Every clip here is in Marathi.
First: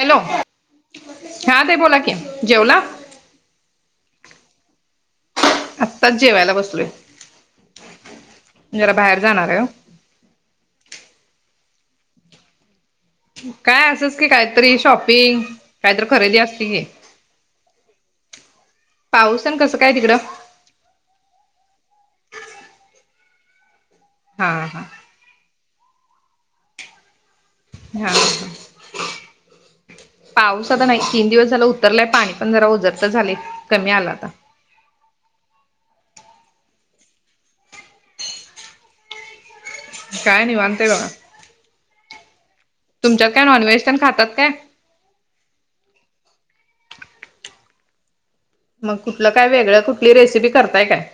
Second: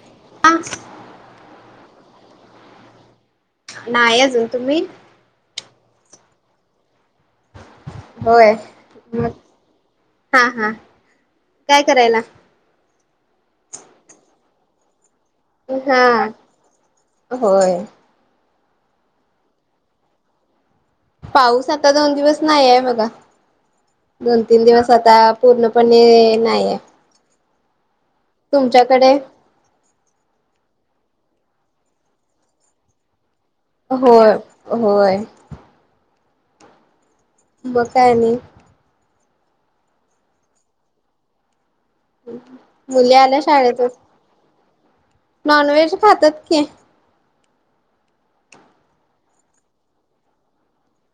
हॅलो. आ. हा ते बोला कि जेवला. नाही अजून तुम्ही. आत्ताच जेवायला बसलोय. होय जरा बाहेर म जाणार आहे हो. हा हा काय करायला.. काय असस की काहीतरी शॉपिंग हा काहीतरी खरेदी असते की. होय पाऊसन कसं काय तिकडं. पाऊस आता दोन दिवस नाही आहे बघा दोन हा तीन हा दिवस आता. पूर्णपणे नाहीय.. हा. तुमच्याकडे. पाऊस आता नाही तीन दिवस झाला उतरलाय पाणी पण जरा उजरत झाले. कमी आला आता होय होय. ब काय नाही. काय नाही वाते का. मुली आल्या काय नॉनव्हेज शाळेतच तेन खातात काय नॉन व्हेज खातात की. मग कुठलं काय वेगळ कुठली रेसिपी करताय काय.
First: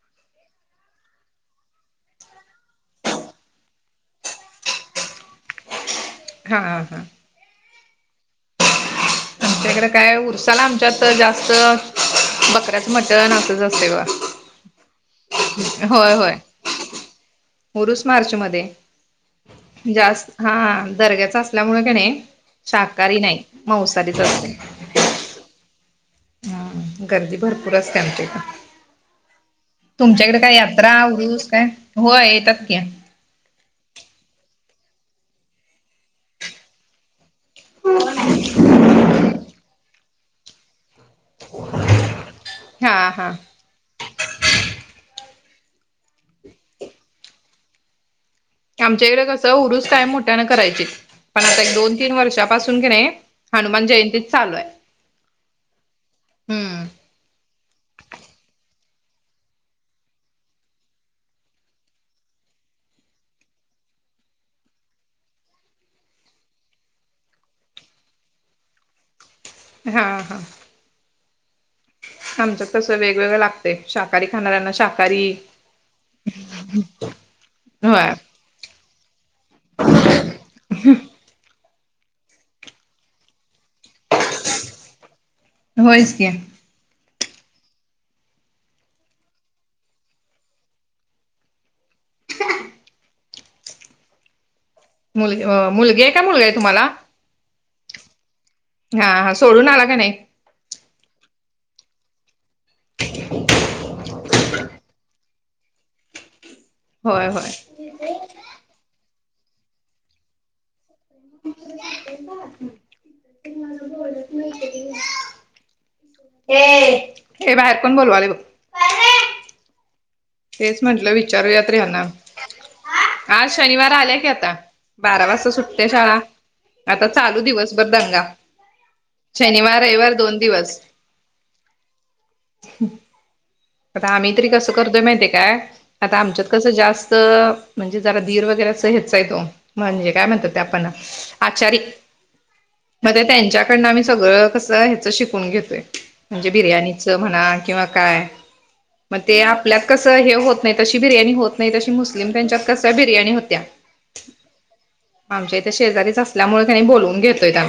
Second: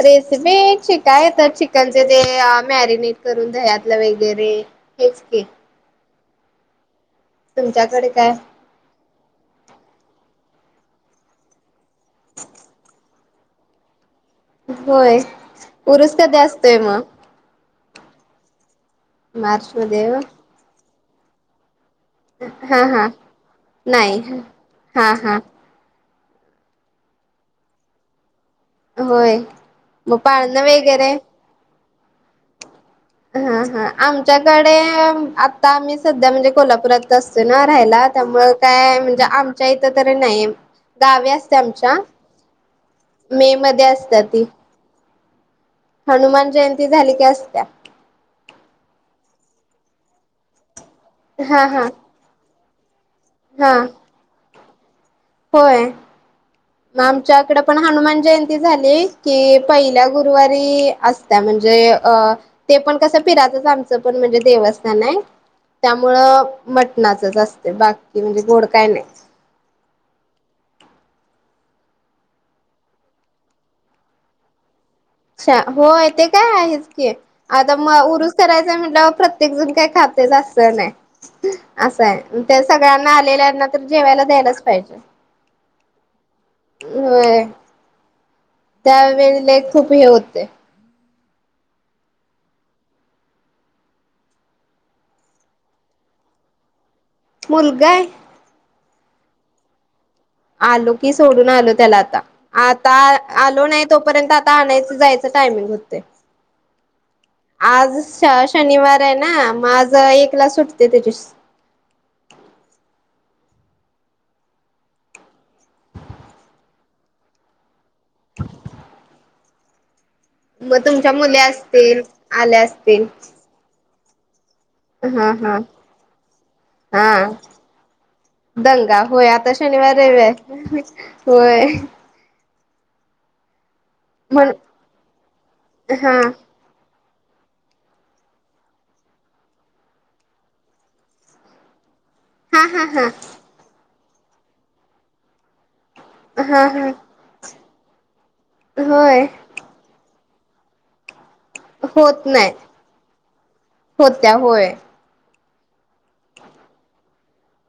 रेसिपी िकय येतात चिकनचे ते मॅरिनेट करून दयातलं वगैरे. हेच क. हा हा हा. तुमच्याकडे काय आमच्याकडें काय उरसाला आमच्यात जास्त बकऱ्याच म्हट तरन असच असते ब होय पुरुस कधी असतोय मग मुरुस मार्च मध्ये मार्च मध्ये होय. जास्त हा दर्याचा असल्यामुळे घ नाही. हा हा शाकाहारी नाही मवसारीच नाही.. हा हा. हम् गर्दी भरपूर असते आमची का. होय. मग तुमच्याकडे काय पाळणं यात्रा वगैरे उरूस काय हो येतात की हा हा आमच्याकडे आता आम्ही सध्या म्हणजे कोल्हापुरात असत ना राहायला त्यामु काय म्हणजे आमच्या इथं तरी नाही दहावी असते आमच्या हा हा मे मध्ये असत ती हनुमान जयंती झाली की असत्या आमच्याकडे कसं हरुस कायम मोठ्यानं करायची पण आता हा एक हा दोन तीन वर्षापासून की नाही हा हनुमान जयंतीच चालू आहे होय मग हम्म आमच्याकडे पण हनुमान जयंती झाली की पहिल्या गुरुवारी असत म्हणजे अ ते पण कसं फिरतच आमचं पण म्हणजे देवस्थान आहे त्यामुळं मटणाचच असते बाकी म्हणजे गोड काय नाही हा हा आमच तसं वेगवेगळं लागते शाह खाणाऱ्यांना शा अच्छा हो ते काय आहेच की आता मग होय उरुस करायचं म्हट प्रत्येक जून काही खाते असत नाही असं आहे ते सगळ्यांना आलेल्यांना तर जेवायला द्यायलाच पाहिजे होचक हो त्यावेेळेला खूप हे होते मुलगी मुलगी आहे काय मुलगा आहे तुम्हाला मुलगा आहे हा हा सोडून आला का नाही आलो की सोडून आलो त्याला आता आता आलो नाही तोपर्यंत आता आणायचं जायचं टायमिंग होते होय होय आज शनिवार आहे ना मग आज एकला सुटते त्याच्या त म बत नाही क हे बाहेर कोण बोलूले बघ मग तेच म्हंटलं तुमच्या मुली विचारूयाते यांना असतील आल्या असतील. आज शनिवार आल्या की आता बारा हा वाजता हा सुटते शाळा आता हा चालू दिवसभर दंगा दंगा होय आता शनिवार रविवार दोन रव दिवस होय आता आम्ही तरी म्हण कसं करतोय माहिितय काय हा आता आमच्या कसं जास्त म्हणजे जरा धीर वगैरे अस हेचचाय तो म्हणजे काय म्हणतात ते आपण अचारी हा मग त्यांच्याकडं आमही सगळं कस ह्याच शिकून घेतोय म्हणजे हा हा बिर्याणीच म्हणा किं काय होय मग ते आपल्या कस होत नाही तशी बिर्या हो नाही तशी होत मुस्लिम नाही त्यांच्यात कशऱ्या बिर्याणी होत्या होत्या होय आमच्या इथे शेजारीच असल्यामुळे त्यांनी बोलवून घेतोय आ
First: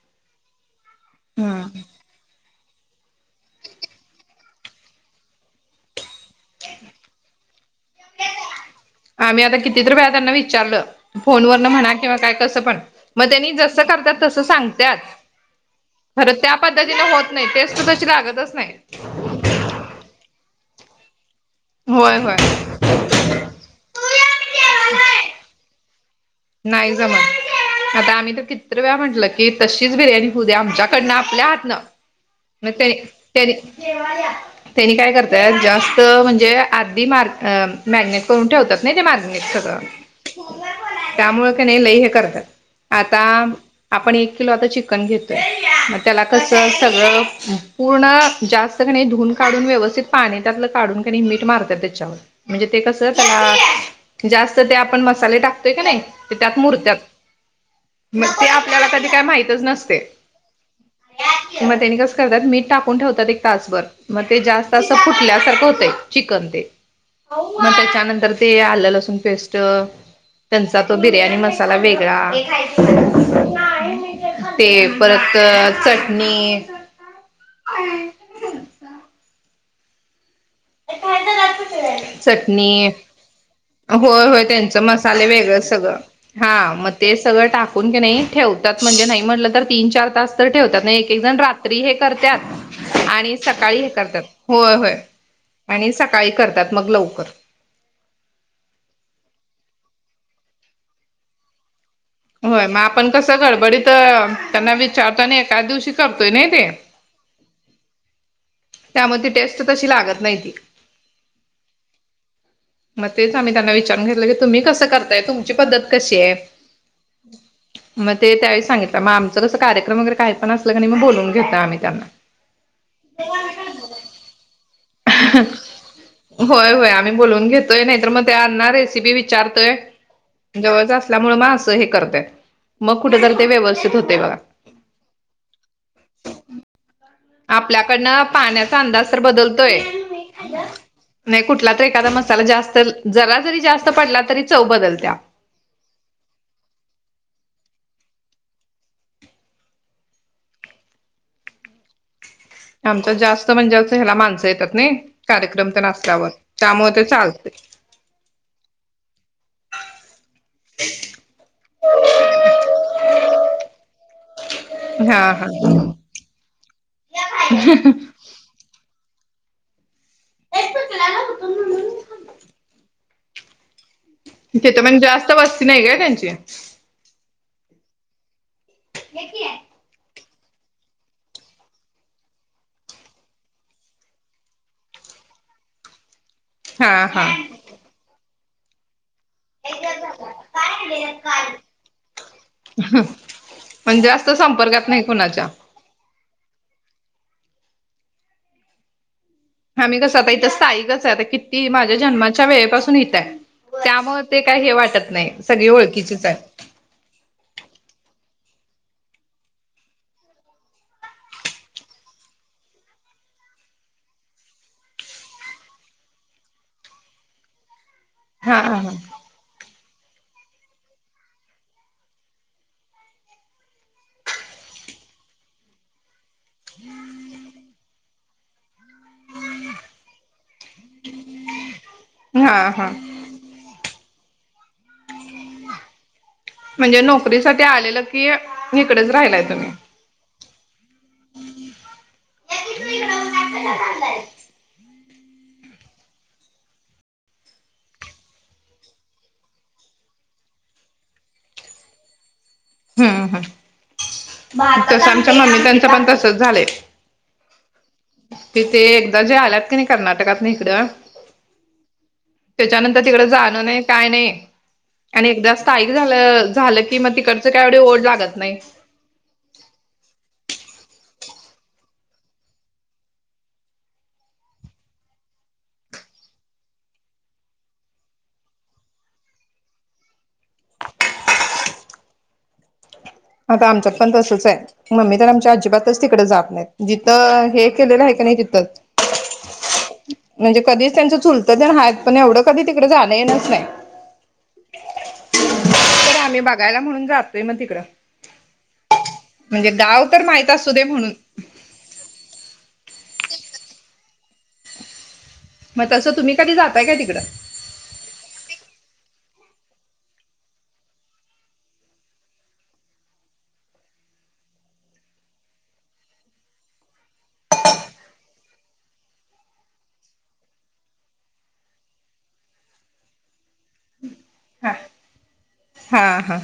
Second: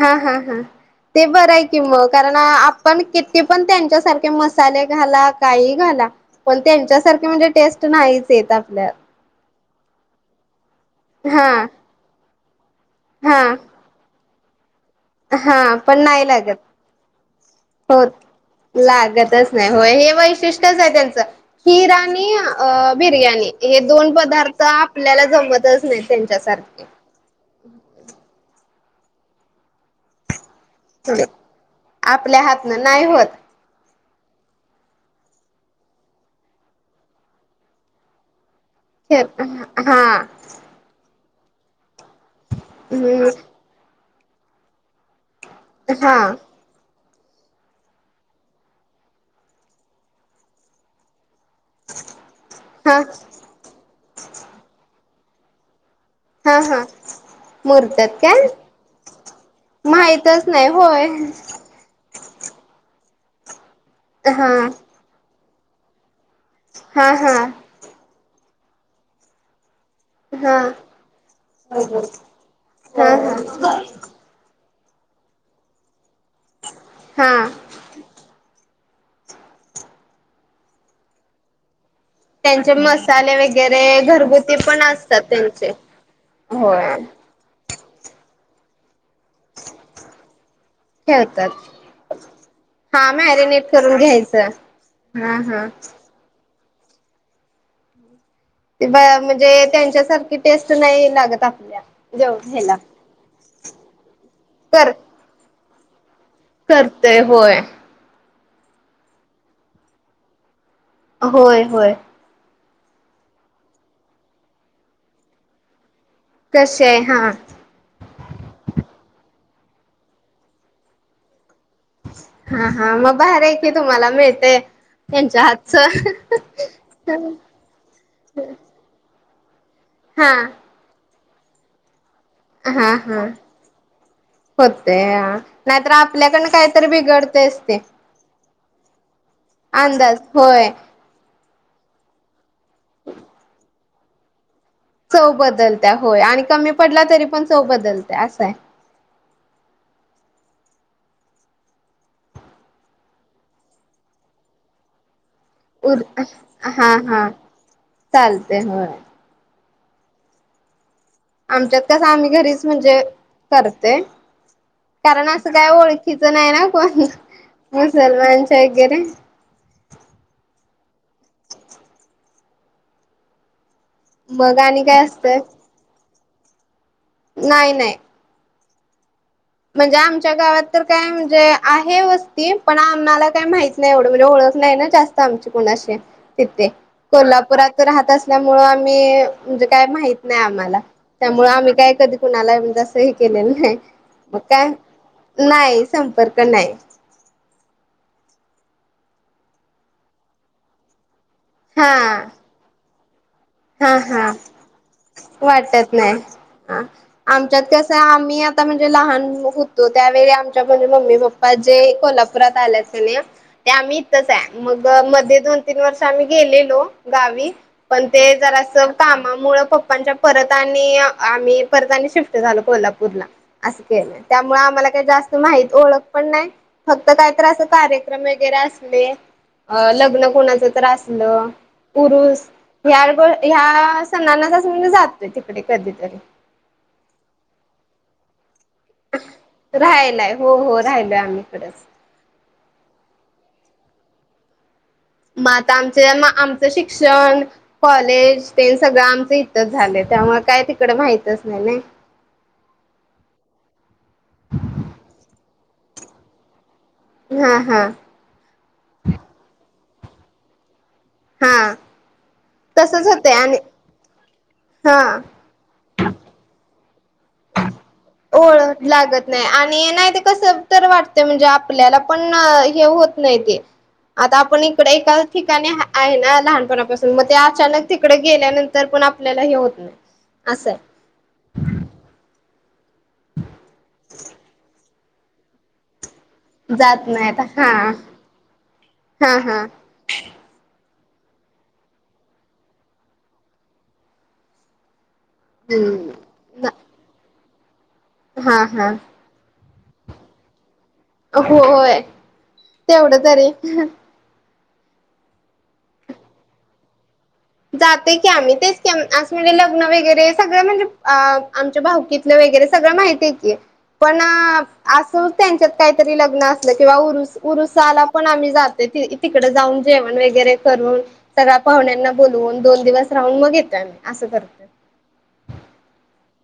हा हा हा ते बरं आहे की मग कारण आपण किती पण त्यांच्यासारखे मसाले घाला काही घाला पण त्यांच्यासारखे म्हणजे टेस्ट नाहीच येत आपल्या आम्ही आता कितीतरी वेळा त्यांना विचारलं हा फोनवरन म्हणा किंवा काय कसं पण मग हा त्यांनी तसं करत्यात तसं सांगत्यात हा पण नाही खरं त्या लागत पद्धतीने होत नाही टेस्ट हो तशी लागतच नाही लागतच नाही होय हे वैशिष्ट्यच आहे त्यांचं खीर होय आणि होय. अ बिर्याणी हे दोन पदार्थ आपल्याला जमतच नाही त्यांच्यासारखे नाही आता आम्ही तर कित्र वेळा म्हटलं की तशीच बिर्याणी होऊ दे्या आमच्या डन आपल्या हातनं आपल्या म हातनं त्यानी नाही होत त्यानी त्यांनी काय करताय जास्त म्हणजे आधी मार् अ मॅग्नेट करून ठेवतात नाही ते खेर मॅग्नेट सगळं हा त्यामुळे कनाही लई हे करतात आता हम्म आपण एक किलो आता चिकन घेतोय मग हा. त्याला कस सगळं पूर्ण जास्त कणे धुवून काढून व्यवस्थित पाणी त्यातलं काढून कनी मीठ मारत त्याच्यावर म्हणजे ते कस हा त्याला जास्त ते आपण मसाले टाकतोय कनाही ते त्यात हा हा मुरत्यात मुरतात मग ते काय आपल्याला कधी काय माहितच नसतय माहितच नाही होय. मग त्यानी कसं करतात मीठ टाकून ठेवतात एक तासभर मग ते हा जास्त फुटल्यासारखं होतंय चिकन ते हा हा मग त्याच्यानंतर ते आलं लसूण पेस्ट हा हा त्यांचा तो बिर्याणी मसाला वेगळा हा ते परत चटणी हा ए लातू चले चटणी त्यांचे मसाले वगैरे होय होय घरगुती त्यांच पण मसाले असतात वेगळंच त्यांचे सगळं हा मग होय चटणी सगळं टाकून कीनाही ठेव म्हणजे नाही म्हटलं तर तीन चार तास तर ठेवतात एक एक जण ठेवतात. रात्री हे करत हा आणि सकाळी हे करतात होय होय हम् आणि सकाळी करतात मग लवकर ते म्हणजे त्यांच्यासारखी टेस्ट नाही लागत आपल्या जेव होय मग ह्याला आपण कसं गडबडीत त्यांना कर विचारतो आणि एकाच दिवशी करतोय नाही ते ते होय त्यामुळं ती टेस्ट तशी लागत नाही ती होय होय मग तेच आम्ही त्यांना विचारून घेतलं की तुम्ही कस करताय तुमची पद्धत कशी आहे कशी आहे हा मग ते त्यावेळी सांगितलं मग आमचं कसं कार्यक्रम वगैरे काही पण असलं क नाही मग बोलून घेतोय आम्ही त्यांना हा हा मग भारी आहे की तुम्हाला मिळतय त्यांच्या हातच होय होय आम्ही बोलून घेतोय नाहीतर मग त्यांना रेसिपी विचारतोय हा जवळच असल्यामुळे मग असं हे करतोय मग कुठे ते व्यवस्थित होते बघा होते नाहीतर आपल्याकडनं काहीतरी बिघडतयच ते आपल्याकडंनं पाण्याचा चा अंदाज तर बदलतोय अंदाज होय नाही कुठला तर एखादा मसाला जास्त तर जरा जरी जास्त पडला तरी चव बदलत्या चव बदलत्या होय आणि कमी पडला तरी पण चव बदलत्या असं हाय आमच्यात जास्त म्हणजे असं ह्याला माणसं येतात नाही कार्यक्रम तेन उर असल्यावर त्यामुळे ते चालते चालते होय [inaudible] आमच्यात कस आम्ही घरीच म्हणजे करतोय हा कारण असं काय हा ओळखीचं नाही ना कोण मुसलमानच्या वगैरे ए क लाग तो तिथं आणि मग काय जास्त असतंय वस्ती नाही का त्यांची नाही नाही हेेत आहे म्हणजे आमच्या गावात तर काय म्हणजे आहे वस्ती पण आम्हाला काय माहित नाही एवढं म्हणजे ओळख नाही ना जास्त आमची कोणाशी तिथे हा हा कोल्हापुरात राहत असल्यामुळ आम्ही म्हणजे काय माहित नाही आम्हाला त्यामुळ आम्ही काय कधी कुणाला म्हणजे असं हे केलेलं नाही पण जास्त मग काय संपर्कात नाही कुणाच्या नाही संपर्क नाही आम्ही कसं आता इथं स्थाी कस आहे आता किती हा माझ्या जन्माच्या वेळेपासून इथंय हा त्यामुळे हा ते काय हे वाटत नाही सगळी ओळखीचीच आहे ह आमच्यात कसं आम्ही आता म्हणजे लहान होतो त्यावेळी आमच्या म्हणजे मम्मी पप्पा पाजे कोल्हापुरात आलेस ना ते आम्ही इथंच आहे मग मध्ये दोन तीन वर्ष आम्ही गेलेलो गावी पण ते जरा हा स हा काम मुळ पप्पांच्या परत आणि आम्ही परत आणि शिफ्ट झालो कोल्हापूरला असं केलं त्यामुळे आम्हाला काही जास्त माह ओळख पण नाही फक्त काही तर असं कार्य वगैरे असले लग्न कोणाच तर्र असलं उरुस हा हा ह्या सनाचा म्हणजे जातोय तिकडे कधीतरी म्हणजे नोकरीसाठीठी आलेलं की इकडेच राहिलाय तुम्ही रायलाय हो हो राहिलोय आम्ही खरंच चांगलंय मग आता आमच्या आमचं शिक्षण कॉलेज ते सगळं आमचं इथच झालं त्यामुळे काय तिकड माहितच नाही नाही हम् ह तस आमच्या मम्मी त्यांचं पण तसच झालंय हा हा तिथे एकदा जे आल्यात की नाही कर्नाटकात नििककड हा त्याच्यानंतर तसच तिकडं होतय आणि जाणं नाही काय नाही हा क झालं झालं की मग तिकडचं कायवेव ओढ लागत नाही ओळख लागत नाही आणि नाही ते कस तर वाटत म्हणजे आपल्याला पण हे होत नाही ते आता आपण इकडे एका ठिकाणी आहे ना लहानपणापासून मग ते अचानक तिकडे गेल्यानंतर तर पण आपल्याला हे होत नाही असंय आता आमच्यात पण तसंच आहे म्मी तर आमच्या अजिबातच तिकडे जा जात नाही आता जिथं हे हा केलेलं आहे की नाही तिथच हा हा म्हणजे कधीच त्यांचं चुलतं तेत पण एवढं कधी तिकडे जाणं येणच नाही तरर आम्ही हम्म बघायला म्हणून जातोय मग तिकडं हा हा म्हणजे गाव तर माहत असू दे म्हणून हो होय तेवढंच रे मग तसं तुम्ही कधी जातय का तिकडं जाते की आम्ही तेच क असं म्हणजे लग्न वगैरे सगळं म्हणजे आमच्या भाऊकी वगैरे सगळं माहिती आहे की पण असं त्यांच्यात काहीतरी लग्न असलं किंवा उरुस उरुसाला पण आम्ही जाते तिकड जाऊन जेवण वगैरे करून सगळ्या पाहुण्यांना बून दोन दिवस राहून मग येतो आम्ही असं करतो हां हां हां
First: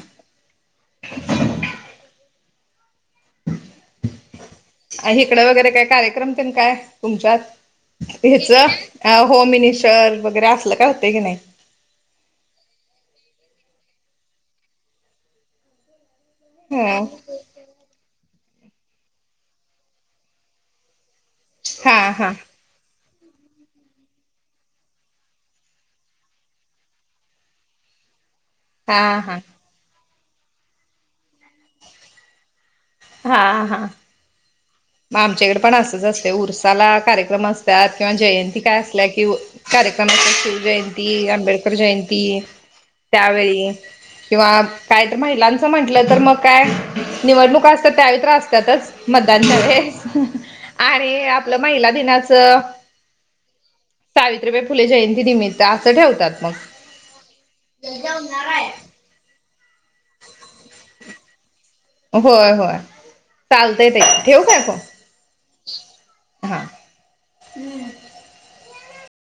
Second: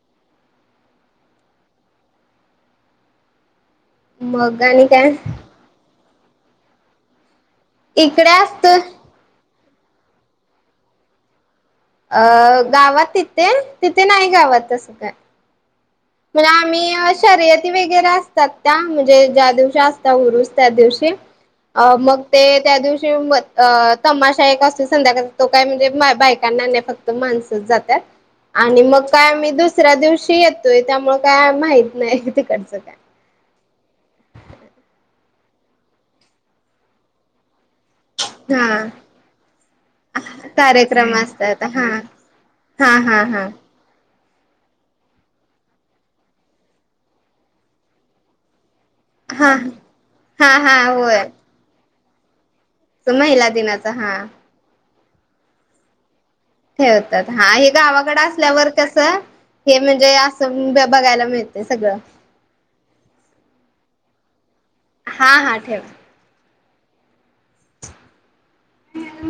मग आणि इकड वगैरे काय कार्यक्रम ते काय तुमच्यात इकडे ह्याच असत अ होम मिनिस्टर वगैरे असलं काय होत की नाही अ गावात तिथे तिथे नाही गावातसं काय म्हण ह आम्ही शर्यत ते वेगेरे असतात का? म्हणजे ज्या दिवशी असता उरुस त्या दिवशी. अ हा मग हा ते, त्या दिवशी म त्माशा एक असे संध्याका तो काय म्हणजे बायकांना नाही फक्त माणसं जातात आणि मग हा काय, हा मी दुसऱ्या दिवशी येतोय. त्यामुळे काय माहत नाही तिकडचं काय. हा हा. म आमच्याकडे पण असंच असते उरसाला कार्यक्रम असतात. किंवा जयंती काय हा असल्या कि कार्यक्रम, अस शिव जयंती, आंबेडकर जयंती हां हां हां. त्यावेळी किंवा काय तर महिलांचं म्हंटलं तर मग काय? निवडणूक असता त्याहीतर आसत्यातच म हा हा हा आणि होय आपलं महिला दिनाचं, महिला दिनाच हा. सावित्रीबाई फुले जयंती निमित्त असं ठेवतात मग. ठेवतात. हा, हे गावाकडें असल्यावर कसं हे म्हणजे असं अं बघायला मिळते सगळं. होय होय. चालतय ताई. ठेवू काय फोन? हा हा, ठेवा. हा. हम्